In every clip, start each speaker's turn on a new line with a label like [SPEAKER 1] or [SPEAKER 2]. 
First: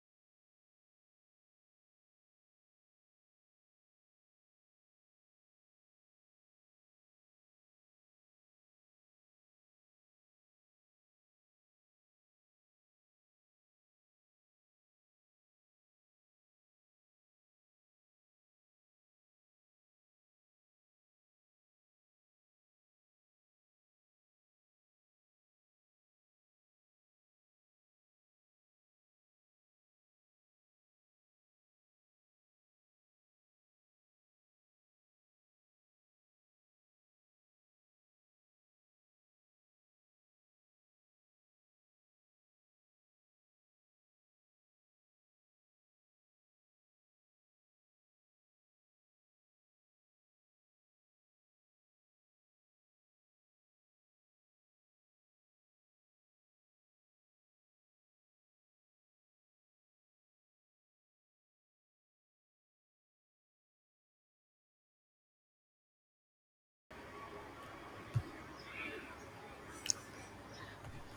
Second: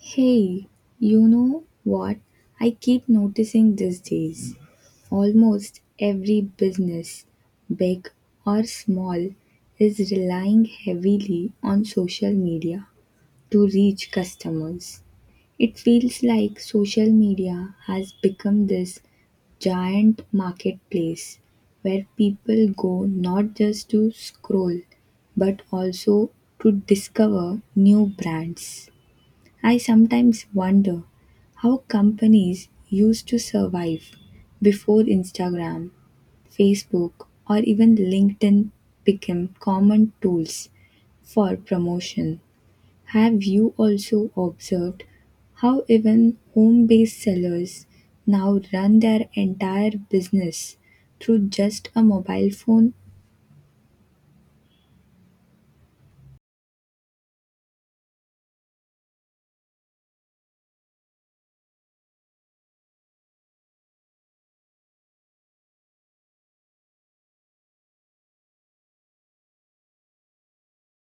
[SPEAKER 1] Hey, you know what? I keep noticing these days. Almost every business, big or small, is relying heavily on social media to reach customers. It feels like social media has become this giant marketplace where people go not just to scroll but also to discover new brands. I sometimes wonder how companies used to survive before Instagram, Facebook, or even LinkedIn became common tools for promotion. Have you also observed how even home based sellers now run their entire business through just a mobile phone?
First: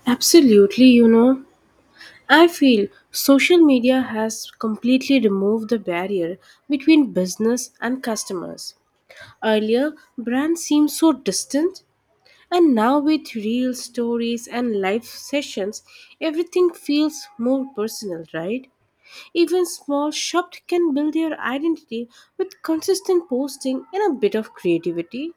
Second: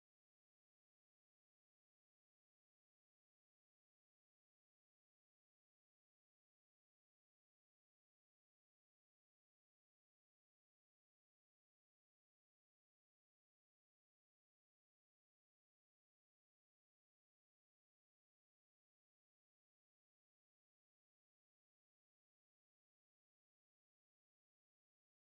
[SPEAKER 2] Absolutely, you know. I feel social media has completely removed the barrier between business and customers. Earlier, brands seemed so distant, and now with real stories and live sessions, everything feels more personal, right? Even small shops can build their identity with consistent posting and a bit of creativity.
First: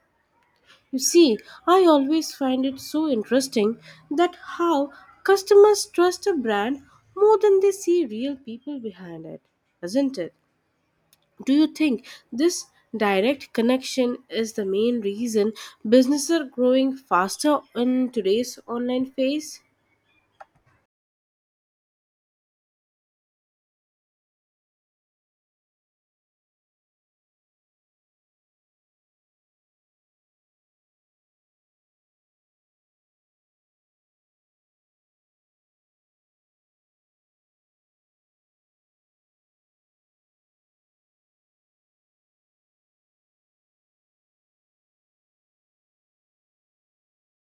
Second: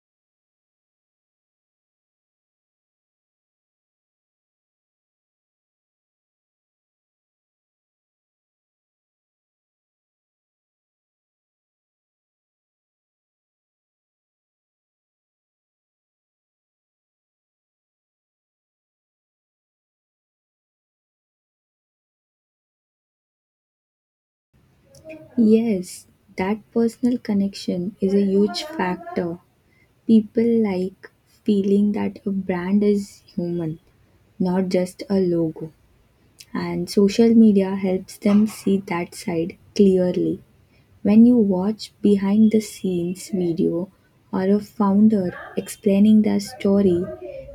[SPEAKER 2] You see, I always find it so interesting that how customers trust a brand more than they see real people behind it, isn't it? Do you think this direct connection is the main reason businesses are growing faster in today's online phase?
[SPEAKER 1] Yes, that personal connection is a huge factor. People like feeling that a brand is human, not just a logo. And social media helps them see that side clearly. When you watch behind the scenes video or a founder explaining their story,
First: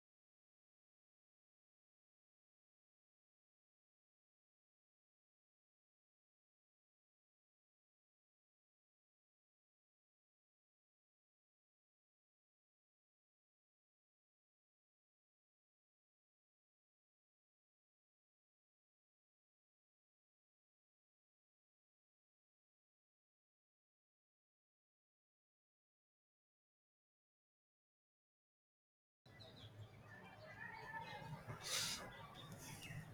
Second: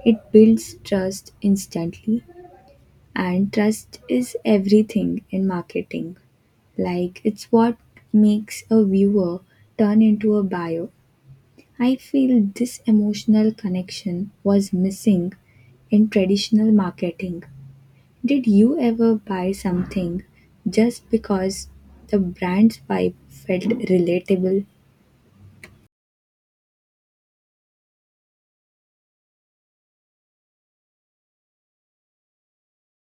[SPEAKER 1] it builds trust instantly. And trust is everything in marketing. Like, it's what makes a viewer turn into a buyer. I feel this emotional connection was missing in traditional marketing. Did you ever buy something just because the brand's vibe felt relatable?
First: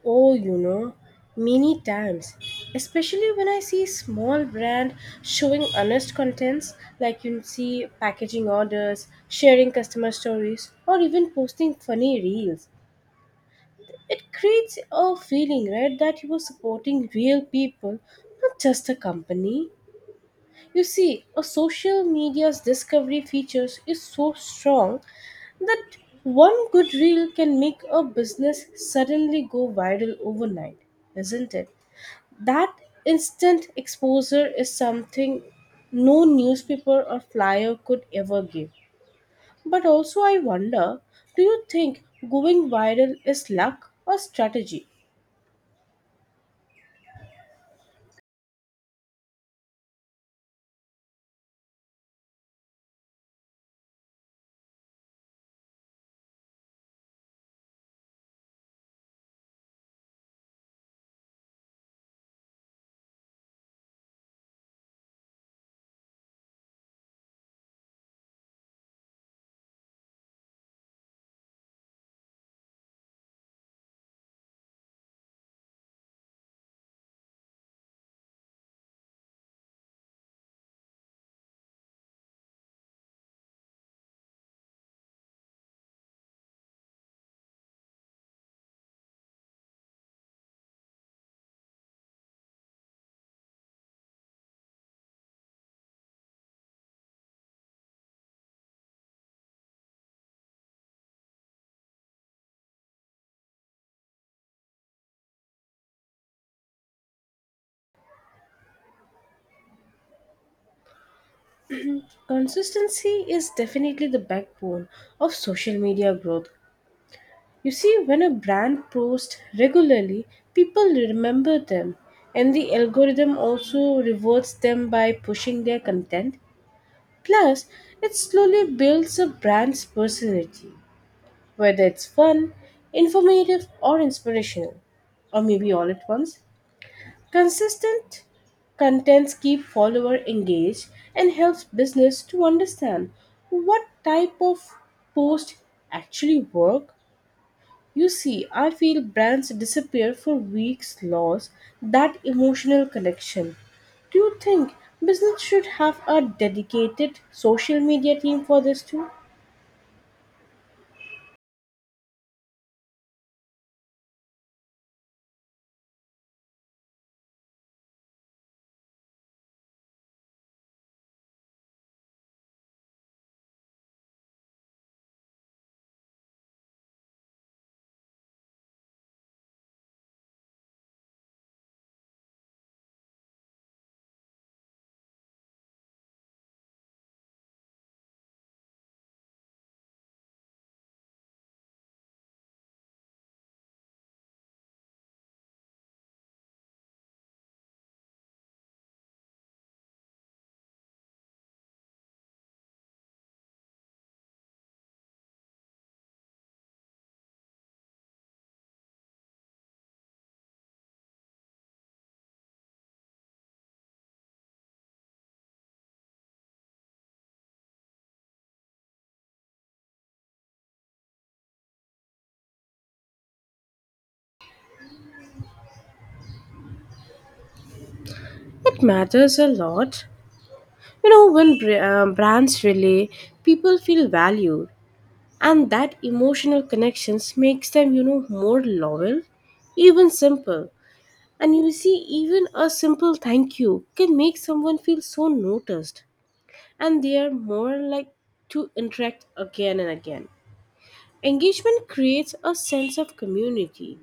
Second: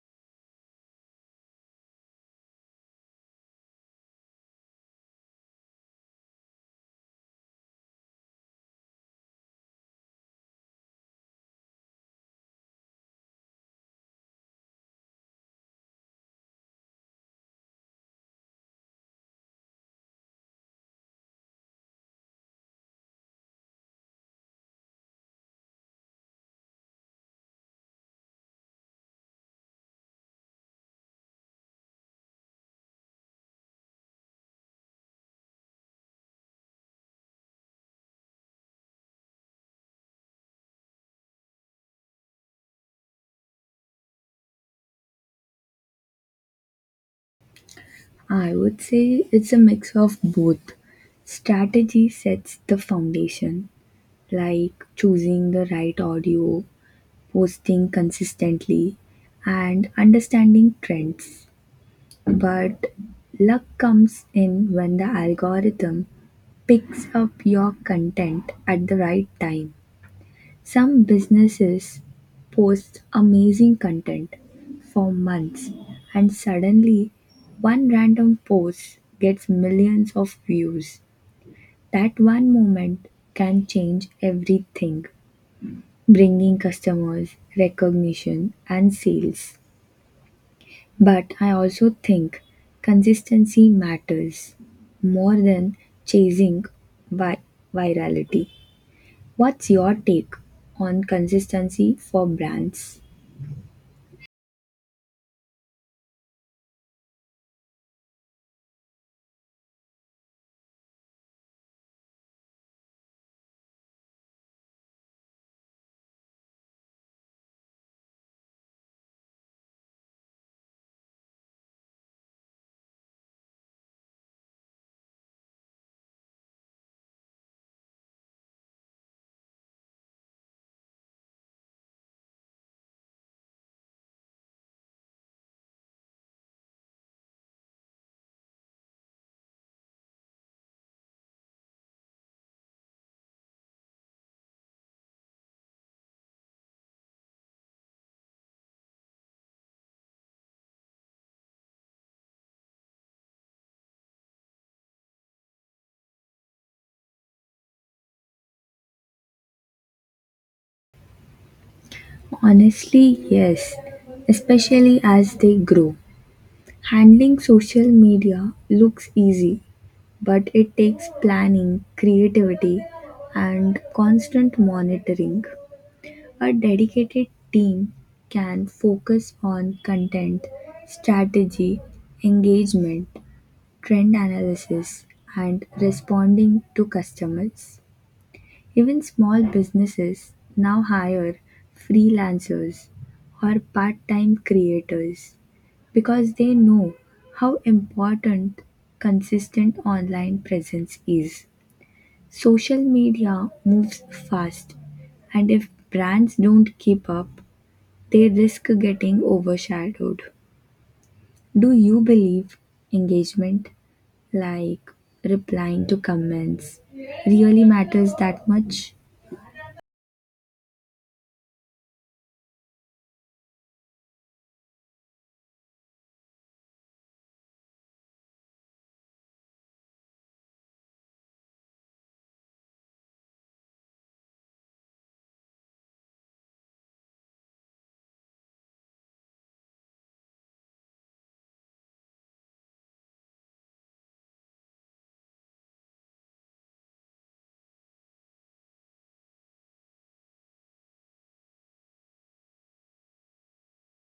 [SPEAKER 2] Oh, you know, many times, especially when I see small brand showing honest contents like you see packaging orders, sharing customer stories, or even posting funny reels. It creates a feeling, right, that you are supporting real people, not just a company. You see, a social media's discovery features is so strong that one good reel can make a business suddenly go viral overnight, isn't it? That instant exposure is something no newspaper or flyer could ever give. But also, I wonder do you think going viral is luck or strategy?
[SPEAKER 1] I would say it's a mix of both. Strategy sets the foundation, like choosing the right audio, posting consistently, and understanding trends. But luck comes in when the algorithm picks up your content at the right time. Some businesses post amazing content for months and suddenly one random post gets millions of views. That one moment can change everything, bringing customers, recognition, and sales. But I also think consistency matters more than chasing vi- virality. What's your take on consistency for brands?
[SPEAKER 2] Consistency is definitely the backbone of social media growth. You see, when a brand posts regularly, people remember them, and the algorithm also rewards them by pushing their content. Plus, it slowly builds a brand's personality, whether it's fun, informative, or inspirational, or maybe all at once. Consistent contents keep follower engaged and helps business to understand what type of post actually work. You see, I feel brands disappear for weeks lost that emotional connection. Do you think business should have a dedicated social media team for this too?
[SPEAKER 1] Honestly, yes, especially as they grow. Handling social media looks easy, but it takes planning, creativity, and constant monitoring. A dedicated team can focus on content, strategy, engagement, trend analysis, and responding to customers. Even small businesses now hire freelancers or part-time creators because they know how important consistent online presence is. Social media moves fast, and if brands don't keep up, they risk getting overshadowed. Do you believe engagement, like replying to comments, really matters that much?
[SPEAKER 2] It matters a lot. You know, when brands relay, people feel valued, and that emotional connections makes them, you know, more loyal, even simple. And you see, even a simple thank you can make someone feel so noticed, and they are more like to interact again and again. Engagement creates a sense of community,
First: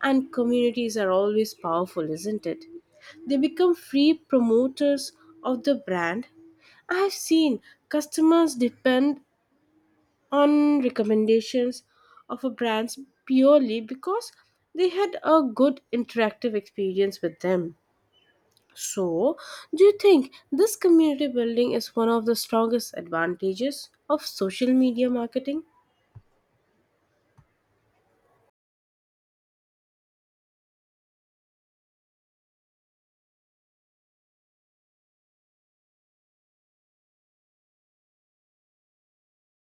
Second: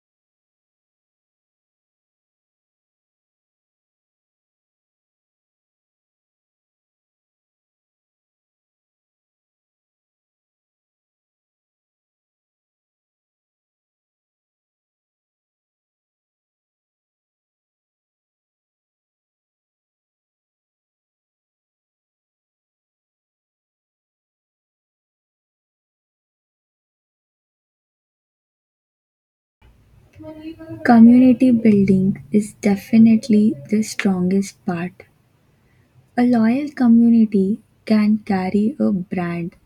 [SPEAKER 2] and communities are always powerful, isn't it? They become free promoters of the brand. I have seen customers depend on recommendations of a brand purely because they had a good interactive experience with them. So, do you think this community building is one of the strongest advantages of social media marketing?
[SPEAKER 1] Community building is definitely the strongest part. A loyal community can carry a brand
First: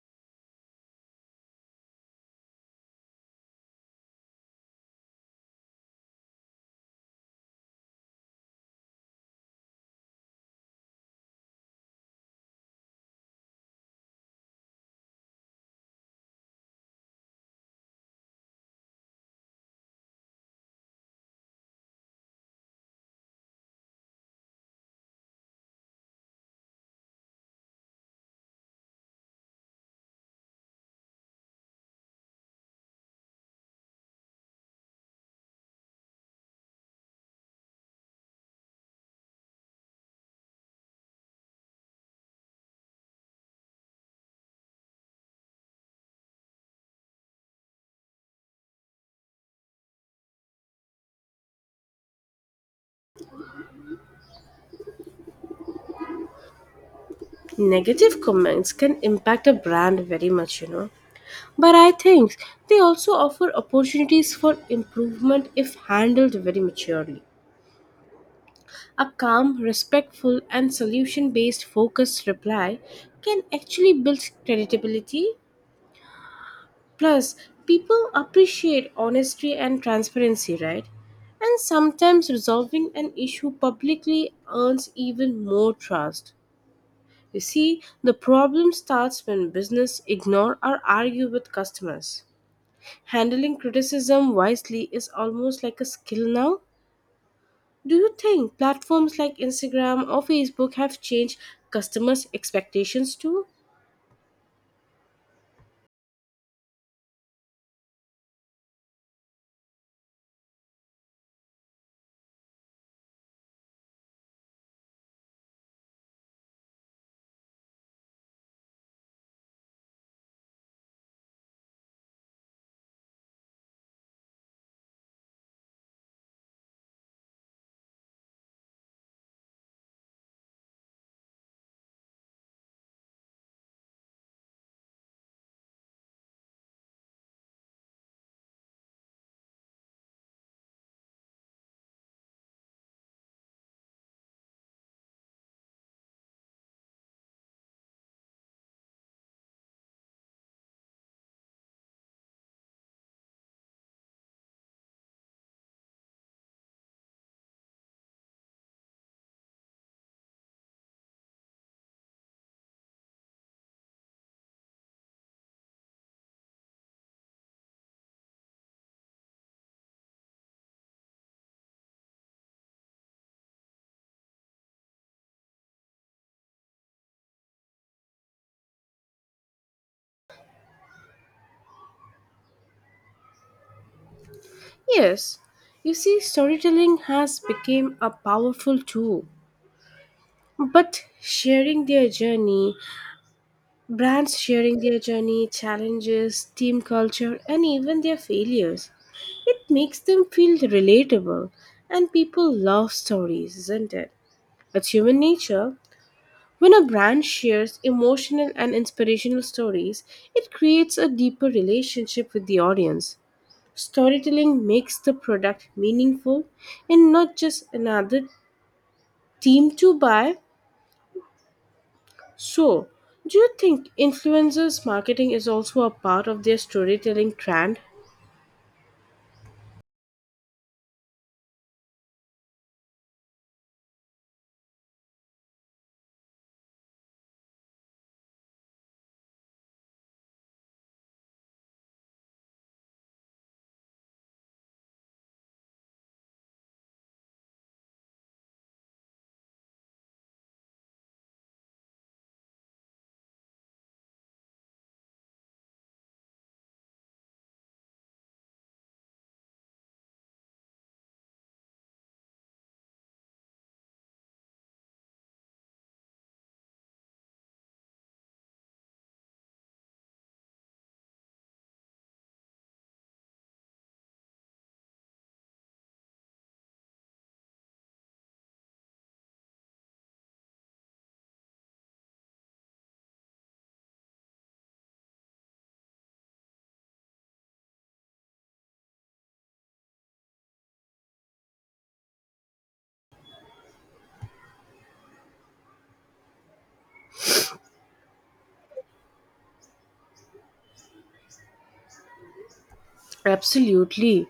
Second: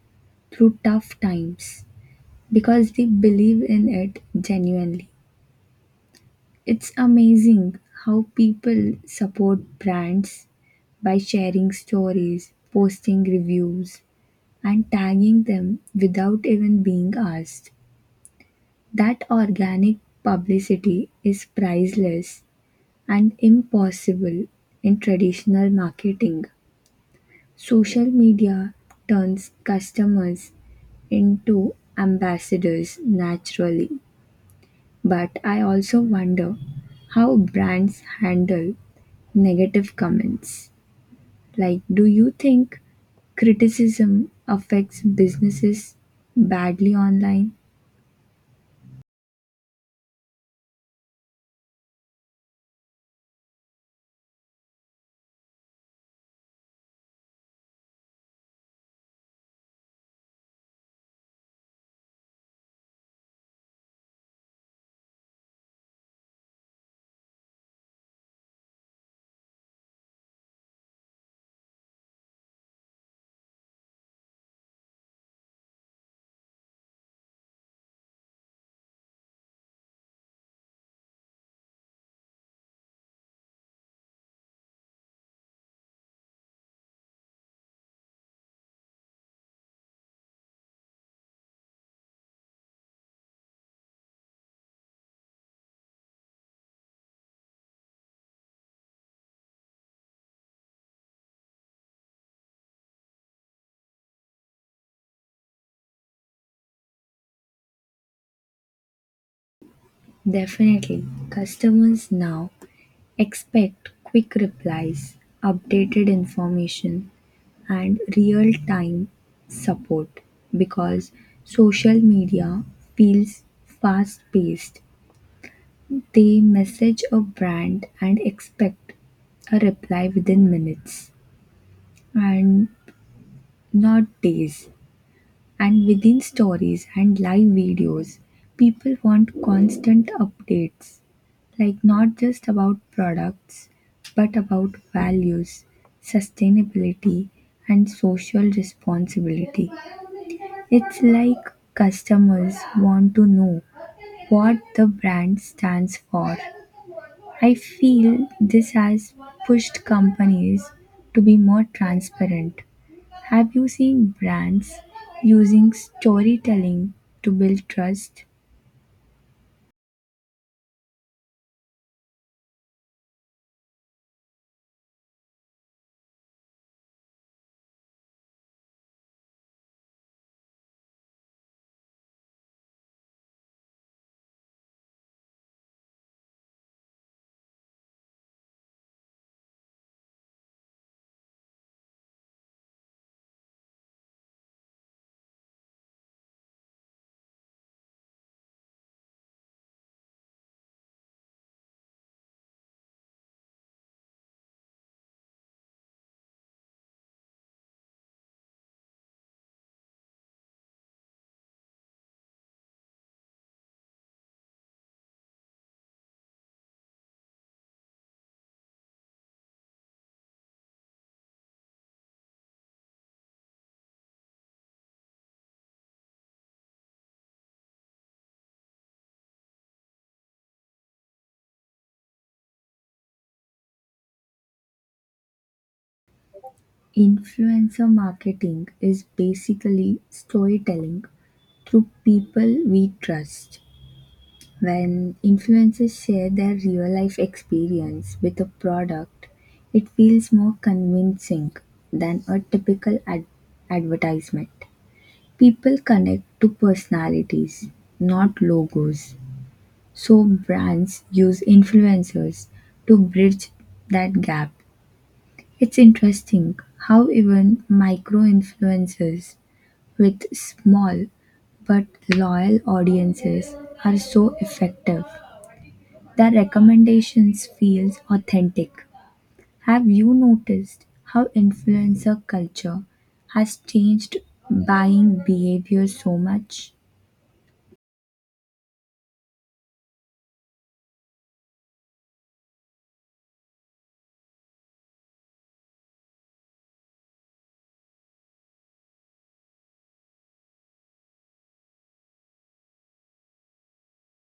[SPEAKER 1] through tough times because they believe in it genuinely. It's amazing how people support brands by sharing stories, posting reviews, and tagging them without even being asked. That organic publicity is priceless and impossible in traditional marketing. Social media turns customers into ambassadors naturally. But I also wonder how brands handle negative comments. Like, do you think criticism affects businesses badly online?
[SPEAKER 2] Negative comments can impact a brand very much, you know. But I think they also offer opportunities for improvement if handled very maturely. A calm, respectful, and solution based focused reply can actually build credibility. Plus, people appreciate honesty and transparency, right? And sometimes resolving an issue publicly earns even more trust. You see, the problem starts when business ignore or argue with customers. Handling criticism wisely is almost like a skill now. Do you think platforms like Instagram or Facebook have changed customers' expectations too?
[SPEAKER 1] Definitely. Customers now expect quick replies, updated information, and real-time support because social media feels fast-paced. They message a brand and expect a reply within minutes and not days. And within stories and live videos, people want constant updates, like not just about products, but about values, sustainability, and social responsibility. It's like customers want to know what the brand stands for. I feel this has pushed companies to be more transparent. Have you seen brands using storytelling to build trust?
[SPEAKER 2] Yes. You see, storytelling has become a powerful tool, but sharing their journey Brands sharing their journey, challenges, team culture, and even their failures. It makes them feel relatable, and people love stories, isn't it? It's human nature. When a brand shares emotional and inspirational stories, it creates a deeper relationship with the audience. Storytelling makes the product meaningful and not just another team to buy. So, do you think influencers' marketing is also a part of their storytelling trend?
[SPEAKER 1] Influencer marketing is basically storytelling through people we trust. When influencers share their real life experience with a product, it feels more convincing than a typical advertisement. People connect to personalities, not logos. So brands use influencers to bridge that gap. It's interesting how even micro influencers with small but loyal audiences are so effective. Their recommendations feels authentic. Have you noticed how influencer culture has changed buying behavior so much?
[SPEAKER 2] Absolutely.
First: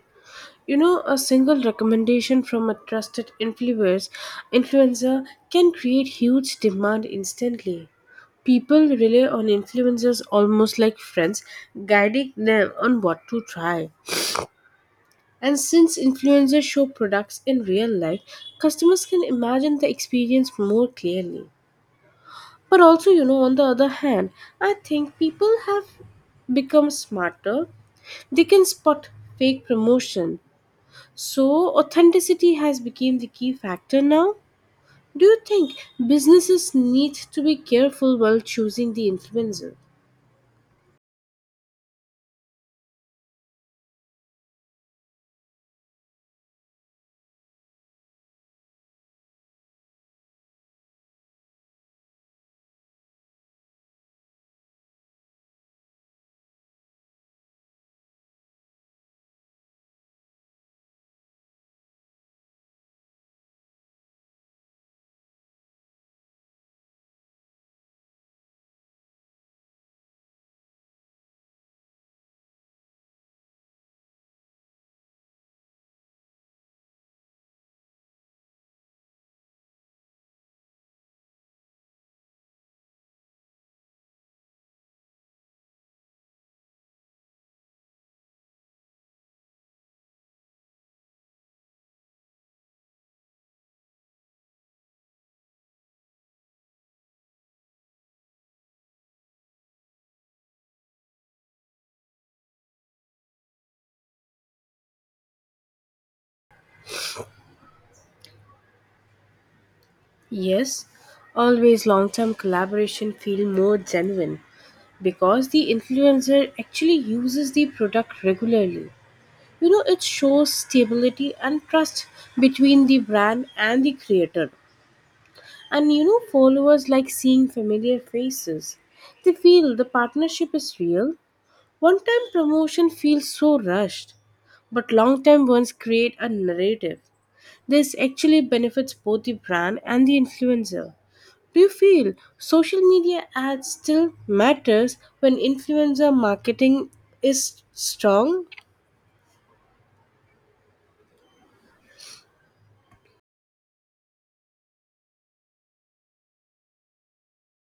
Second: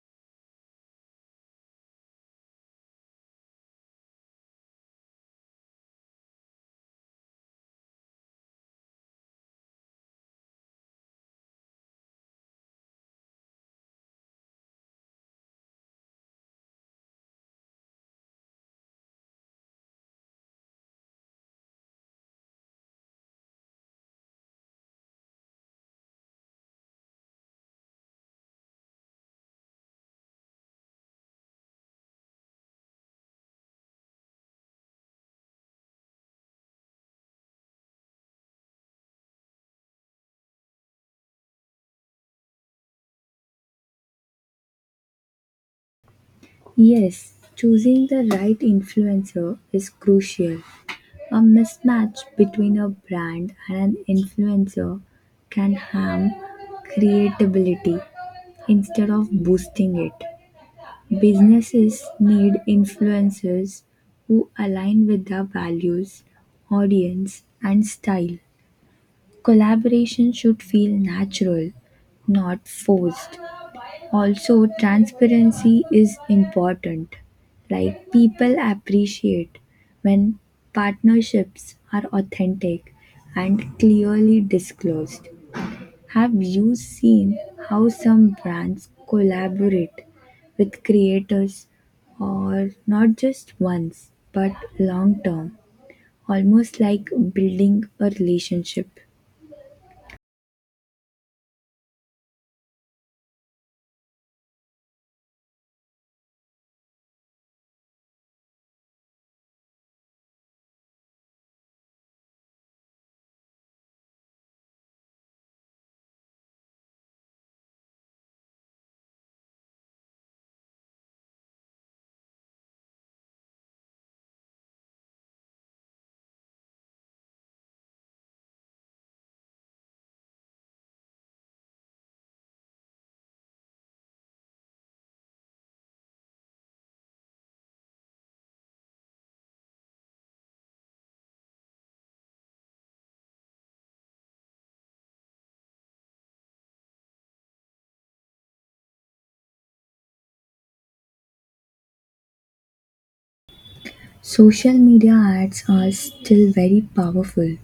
[SPEAKER 2] You know, a single recommendation from a trusted influencer can create huge demand instantly. People rely on influencers almost like friends, guiding them on what to try. And since influencers show products in real life, customers can imagine the experience more clearly. But also, you know, on the other hand, I think people have become smarter. They can spot fake promotion. So, authenticity has become the key factor now. Do you think businesses need to be careful while choosing the influencer?
[SPEAKER 1] Yes, choosing the right influencer is crucial. A mismatch between a brand and an influencer can harm creativity instead of boosting it. Businesses need influencers who align with their values, audience, and style. Collaboration should feel natural, not forced. Also transparency is important, like people appreciate when partnerships are authentic and clearly disclosed. Have you seen how some brands collaborate with creators or not just once but long term, almost like building a relationship?
[SPEAKER 2] Yes, always long-term collaboration feel more genuine because the influencer actually uses the product regularly. You know, it shows stability and trust between the brand and the creator. And you know, followers like seeing familiar faces. They feel the partnership is real. One time promotion feels so rushed, but long time ones create a narrative. This actually benefits both the brand and the influencer. Do you feel social media ads still matters when influencer marketing is strong?
[SPEAKER 1] Social media ads are still very powerful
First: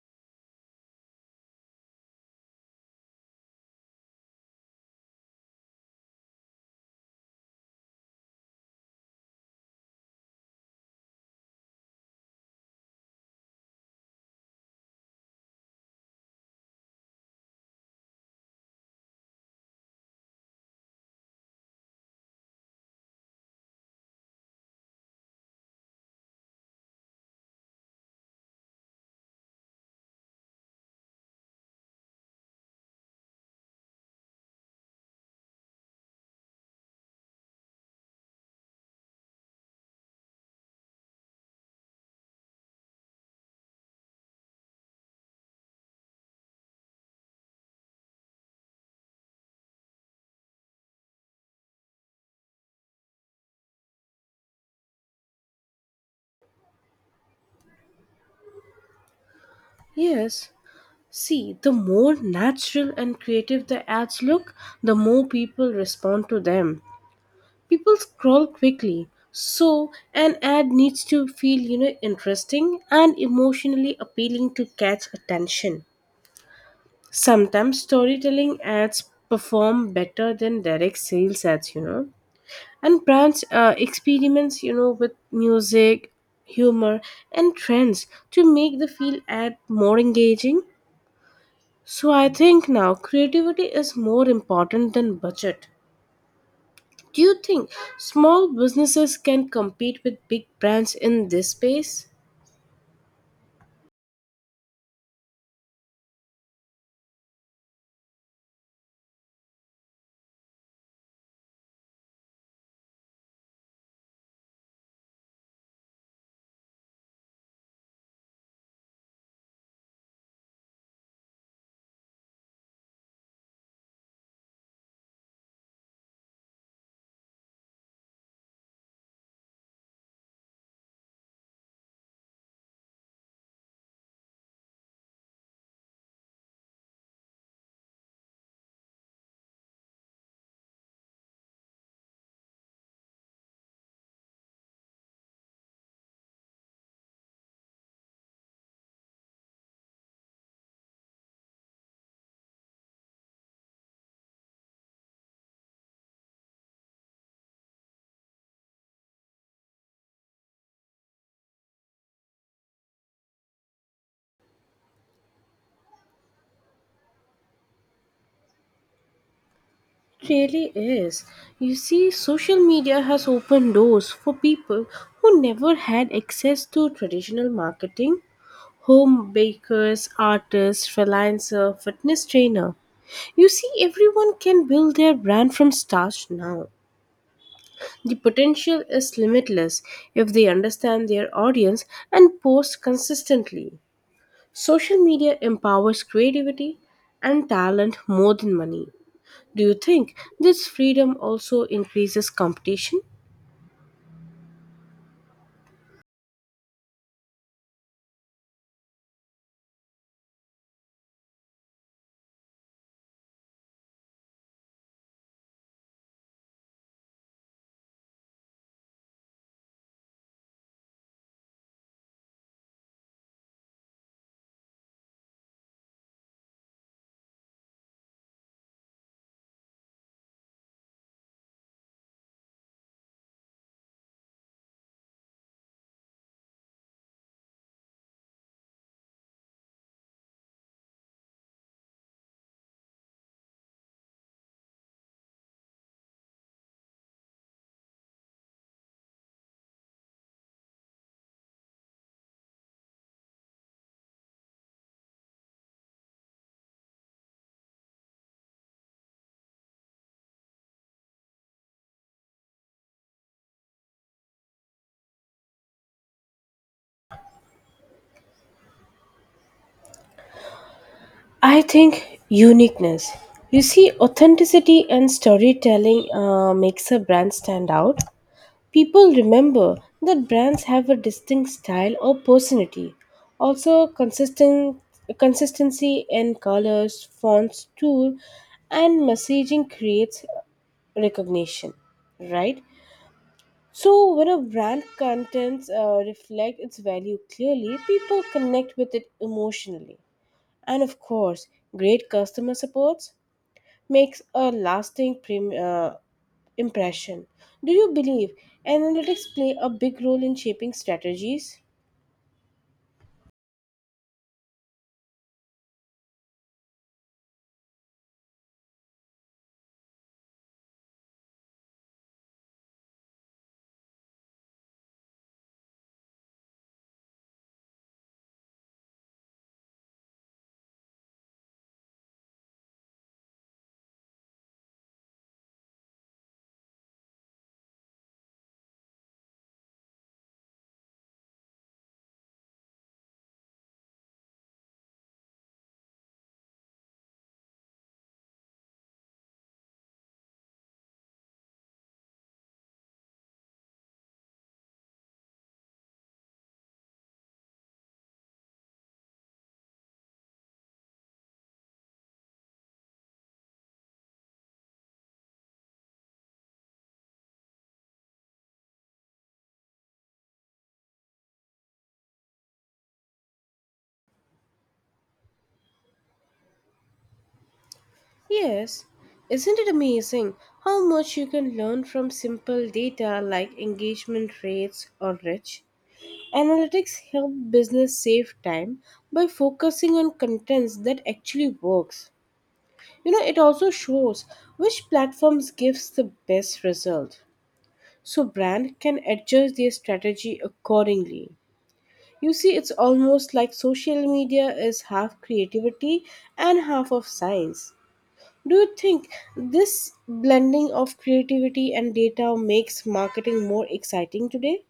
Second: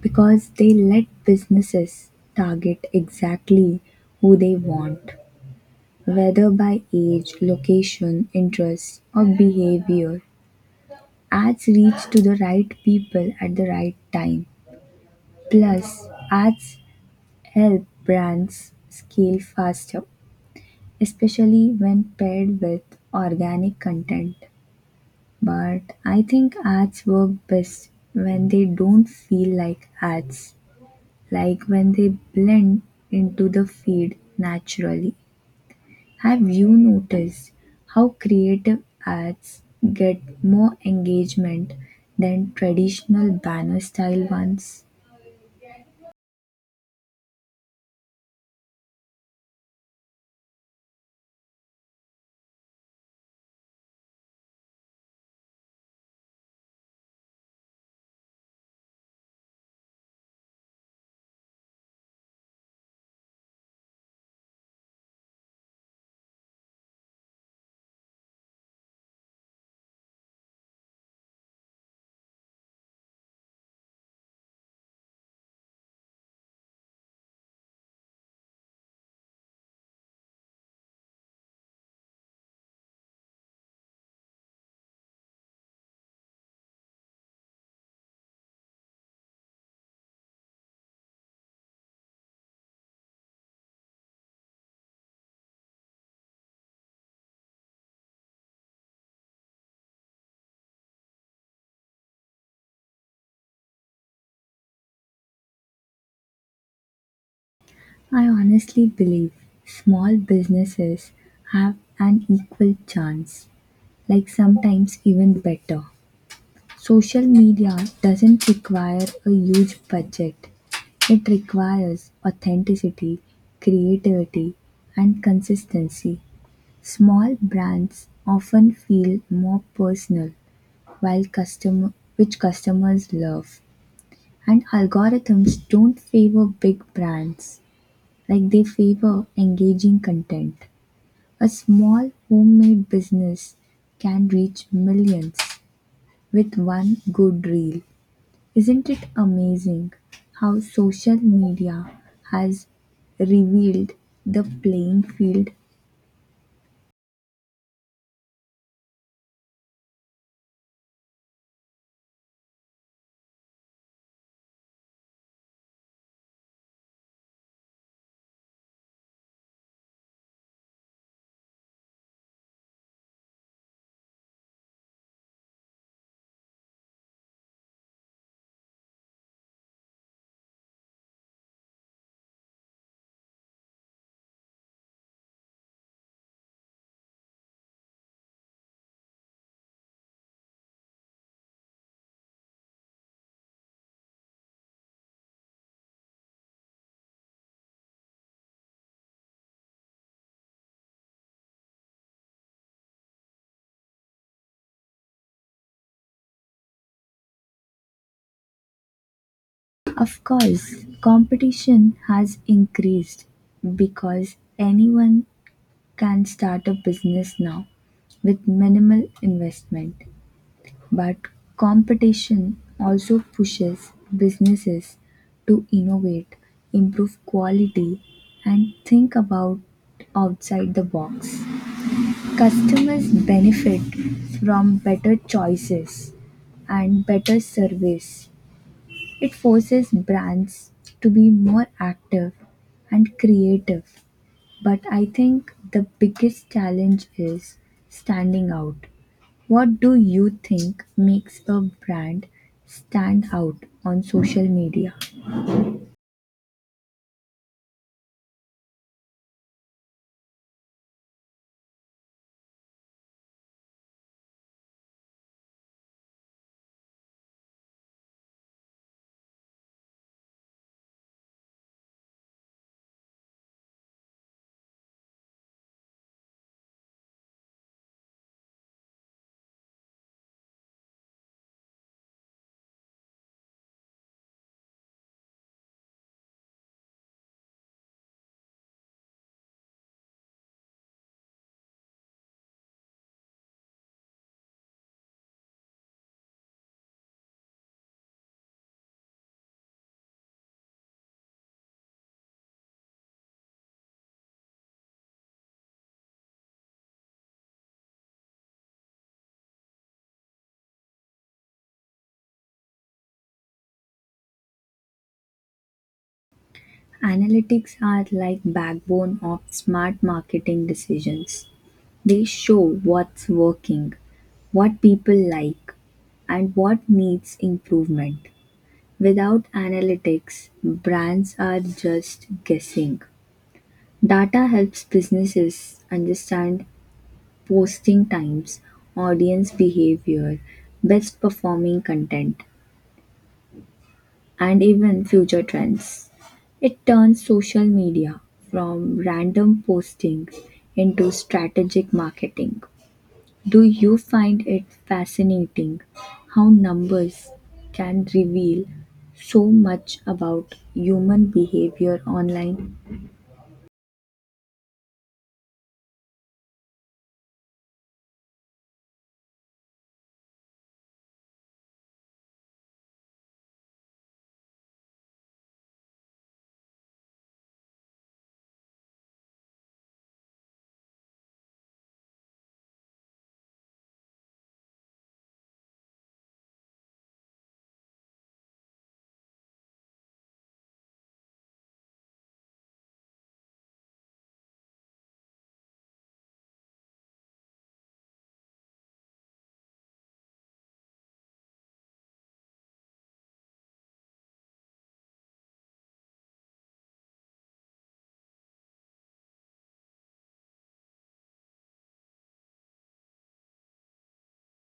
[SPEAKER 1] because they let businesses target exactly who they want, whether by age, location, interest, or behavior. Ads reach to the right people at the right time. Plus, ads help brands scale faster, especially when paired with organic content. But I think ads work best when they don't feel like ads, like when they blend into the feed naturally. Have you noticed how creative ads get more engagement than traditional banner style ones?
[SPEAKER 2] Yes. See, the more natural and creative the ads look, the more people respond to them. People scroll quickly, so an ad needs to feel, you know, interesting and emotionally appealing to catch attention. Sometimes storytelling ads perform better than direct sales ads, you know, and brands experiments, you know, with music, humor, and trends to make the feel ad more engaging. So I think now creativity is more important than budget. Do you think small businesses can compete with big brands in this space?
[SPEAKER 1] I honestly believe small businesses have an equal chance, like sometimes even better. Social media doesn't require a huge budget. It requires authenticity, creativity, and consistency. Small brands often feel more personal while customers love. And algorithms don't favor big brands like they favor engaging content. A small homemade business can reach millions with one good reel. Isn't it amazing how social media has revealed the playing field?
[SPEAKER 2] Really is. You see, social media has opened doors for people who never had access to traditional marketing. Home bakers, artists, freelancer, fitness trainer. You see, everyone can build their brand from scratch now. The potential is limitless if they understand their audience and post consistently. Social media empowers creativity and talent more than money. Do you think this freedom also increases competition?
[SPEAKER 1] Of course, competition has increased because anyone can start a business now with minimal investment. But competition also pushes businesses to innovate, improve quality, and think about outside the box. Customers benefit from better choices and better service. It forces brands to be more active and creative. But I think the biggest challenge is standing out. What do you think makes a brand stand out on social media?
[SPEAKER 2] I think uniqueness. You see, authenticity and storytelling makes a brand stand out. People remember that brands have a distinct style or personality. Also, consistent consistency in colors, fonts, tool, and messaging creates recognition, right? So, when a brand contents reflect its value clearly, people connect with it emotionally. And of course, great customer supports makes a lasting impression. Do you believe analytics play a big role in shaping strategies?
[SPEAKER 1] Analytics are like backbone of smart marketing decisions. They show what's working, what people like, and what needs improvement. Without analytics, brands are just guessing. Data helps businesses understand posting times, audience behavior, best performing content, and even future trends. It turns social media from random postings into strategic marketing. Do you find it fascinating how numbers can reveal so much about human behavior online?
[SPEAKER 2] Yes. Isn't it amazing how much you can learn from simple data like engagement rates or rich? Analytics help business save time by focusing on contents that actually works. You know, it also shows which platforms gives the best result. So brand can adjust their strategy accordingly. You see, it's almost like social media is half creativity and half of science. Do you think this blending of creativity and data makes marketing more exciting today?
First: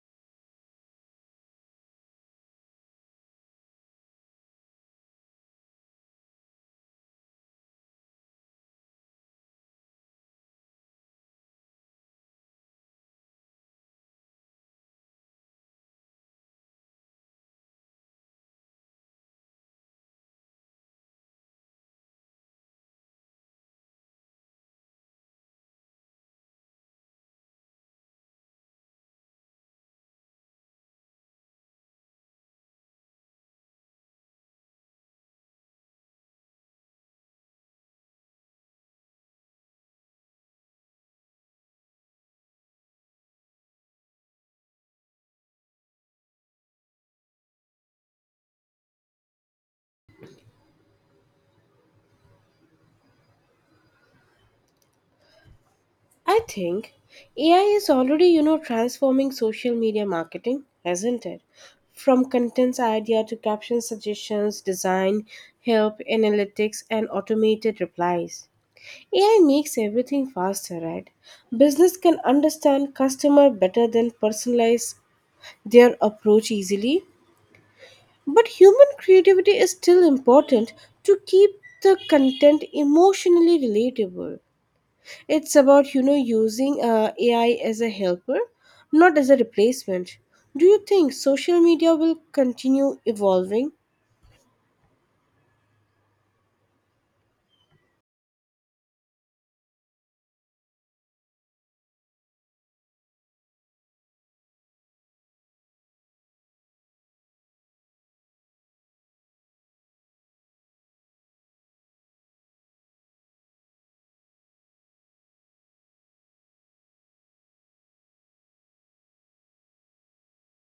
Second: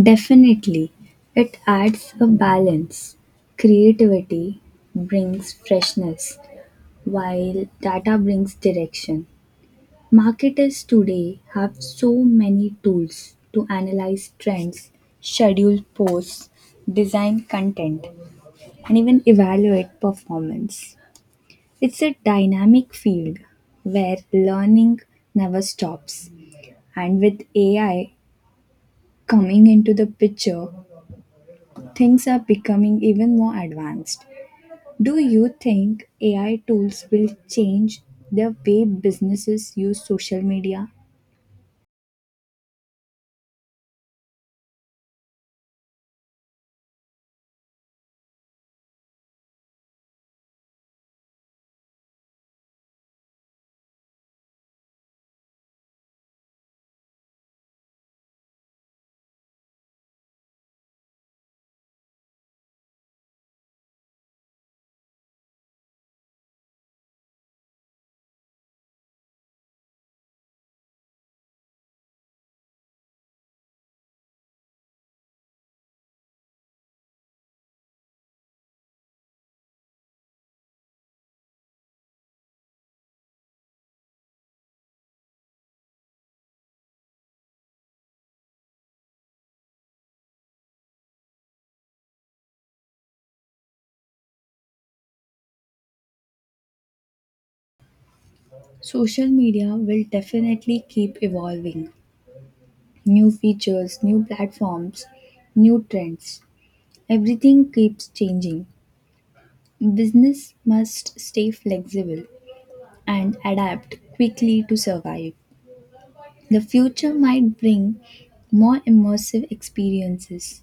[SPEAKER 1] Definitely, it adds a balance. Creativity brings freshness, while data brings direction. Marketers today have so many tools to analyze trends, schedule posts, design content, and even evaluate performance. It's a dynamic field where learning never stops, and with AI coming into the picture, things are becoming even more advanced. Do you think AI tools will change the way businesses use social media?
[SPEAKER 2] I think AI is already, you know, transforming social media marketing, hasn't it? From content's idea to caption suggestions, design, help, analytics, and automated replies. AI makes everything faster, right? Business can understand customer better than personalize their approach easily. But human creativity is still important to keep the content emotionally relatable. It's about, you know, using AI as a helper, not as a replacement. Do you think social media will continue evolving?
[SPEAKER 1] Social media will definitely keep evolving. New features, new platforms, new trends. Everything keeps changing. Business must stay flexible and adapt quickly to survive. The future might bring more immersive experiences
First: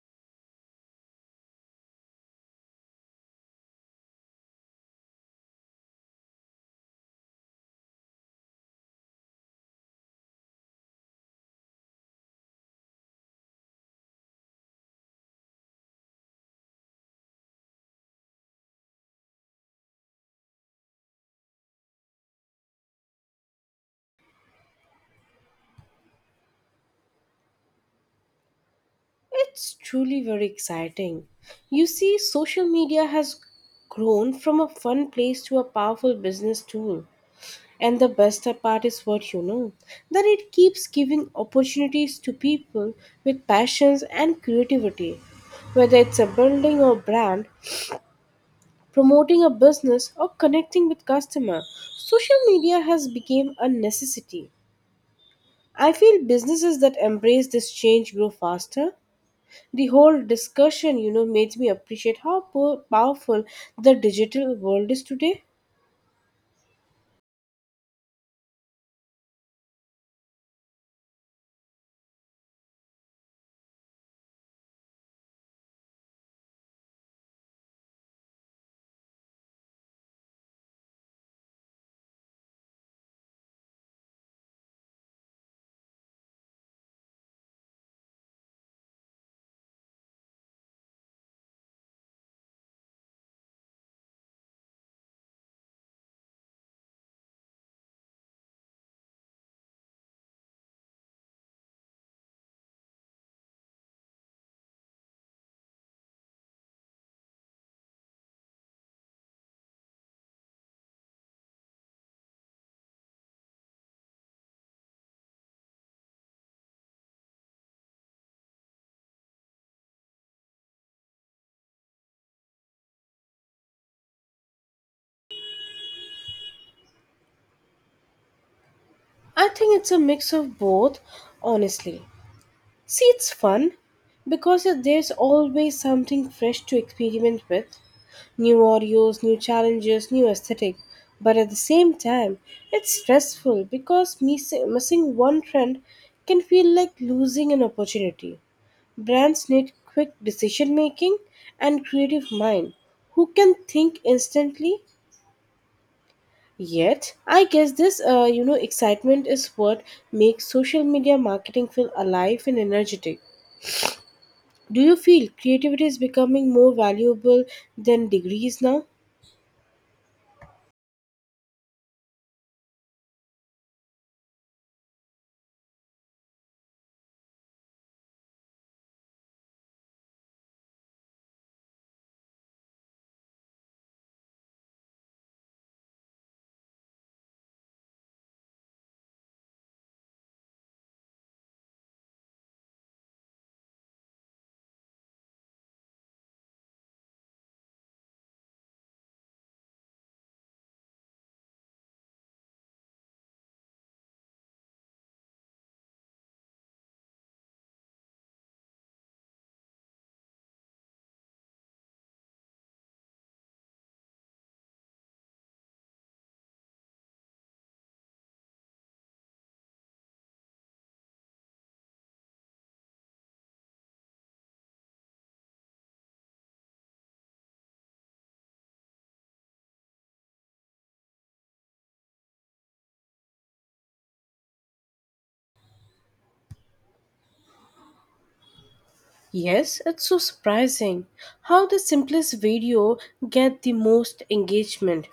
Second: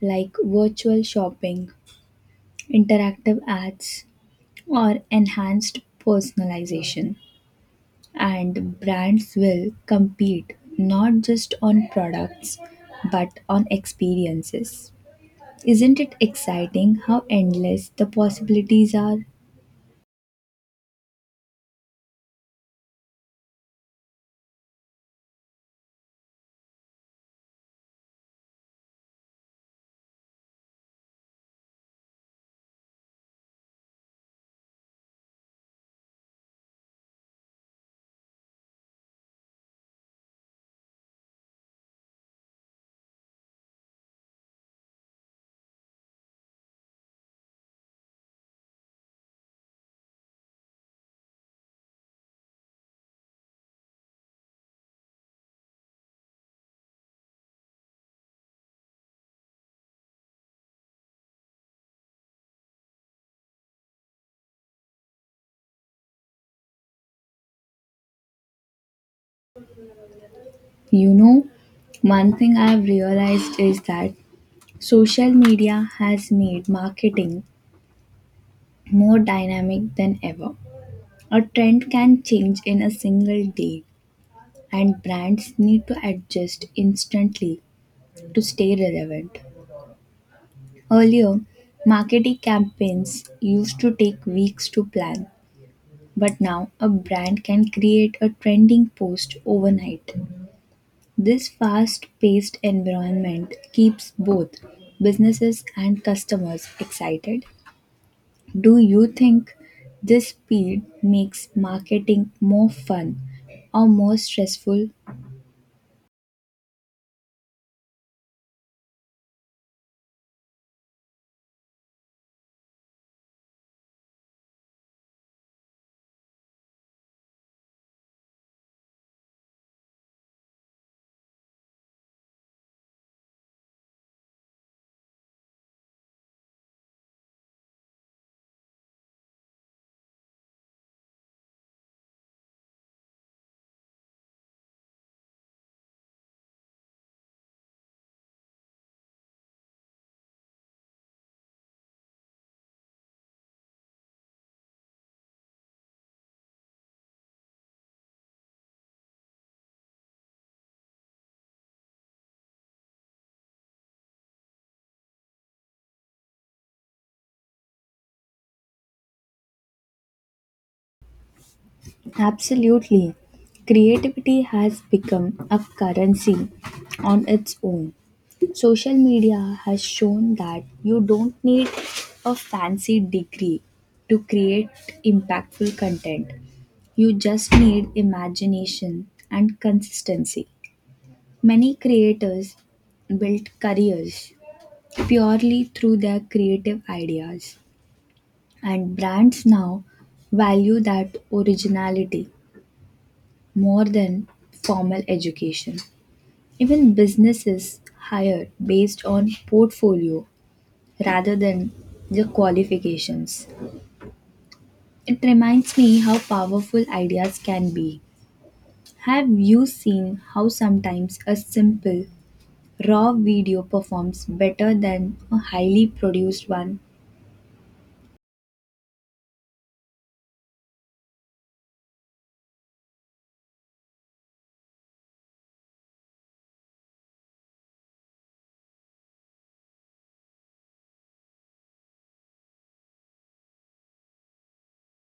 [SPEAKER 1] like virtual shopping, interactive ads, or enhanced personalization. And brands will compete not just on products but on experiences. Isn't it exciting how endless the possibilities are?
[SPEAKER 2] It's truly very exciting. You see, social media has grown from a fun place to a powerful business tool. And the best part is, what you know, that it keeps giving opportunities to people with passions and creativity. Whether it's a building or brand, promoting a business or connecting with customer, social media has become a necessity. I feel businesses that embrace this change grow faster. The whole discussion, you know, made me appreciate how powerful the digital world is today.
[SPEAKER 1] You know, one thing I've realized is that social media has made marketing more dynamic than ever. A trend can change in a single day, and brands need to adjust instantly to stay relevant. Earlier, marketing campaigns used to take weeks to plan, but now a brand can create a trending post overnight. This fast paced environment keeps both businesses and customers excited. Do you think this speed makes marketing more fun or more stressful?
[SPEAKER 2] I think it's a mix of both, honestly. See, it's fun because there's always something fresh to experiment with. New audios, new challenges, new aesthetic. But at the same time, it's stressful because missing one trend can feel like losing an opportunity. Brands need quick decision making and creative mind who can think instantly. Yet, I guess this, you know, excitement is what makes social media marketing feel alive and energetic. Do you feel creativity is becoming more valuable than degrees now?
[SPEAKER 1] Absolutely. Creativity has become a currency on its own. Social media has shown that you don't need a fancy degree to create impactful content. You just need imagination and consistency. Many creators built careers purely through their creative ideas. And brands now value that originality more than formal education. Even businesses hire based on portfolio rather than the qualifications. It reminds me how powerful ideas can be. Have you seen how sometimes a simple, raw video performs better than a highly produced one?
[SPEAKER 2] Yes, it's so surprising how the simplest video get the most engagement.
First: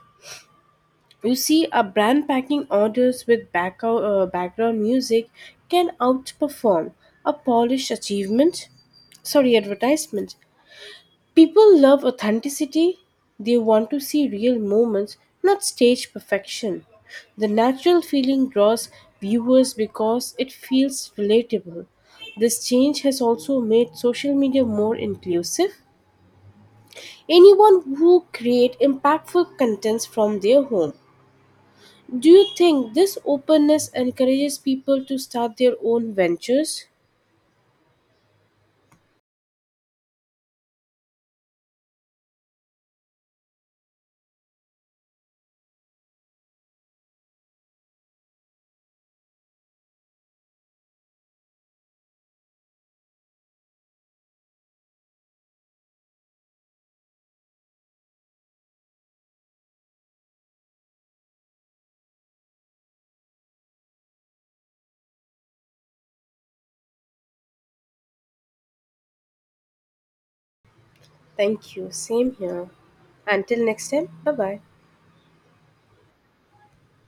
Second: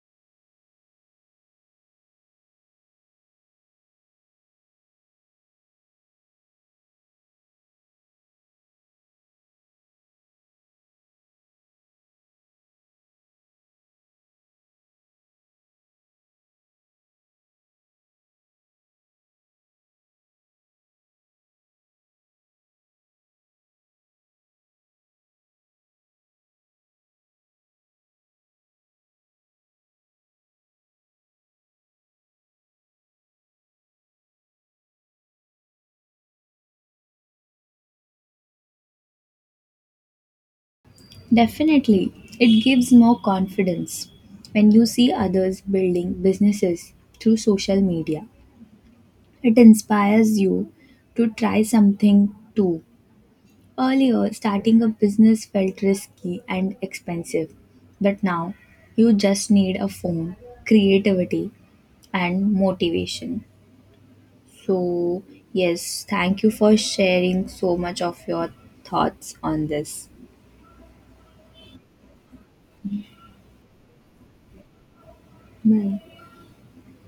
[SPEAKER 2] You see, a brand packing orders with background music can outperform a polished achievement, sorry, advertisement. People love authenticity. They want to see real moments, not stage perfection. The natural feeling draws viewers because it feels relatable. This change has also made social media more inclusive. Anyone who create impactful contents from their home. Do you think this openness encourages people to start their own ventures?
[SPEAKER 1] Definitely, it gives more confidence. When you see others building businesses through social media, it inspires you to try something too. Earlier, starting a business felt risky and expensive, but now you just need a phone, creativity, and motivation. So, yes, thank you for sharing so much of your thoughts on this.
[SPEAKER 2] Thank you. Same here. Until next time. Bye bye.
[SPEAKER 1] Bye.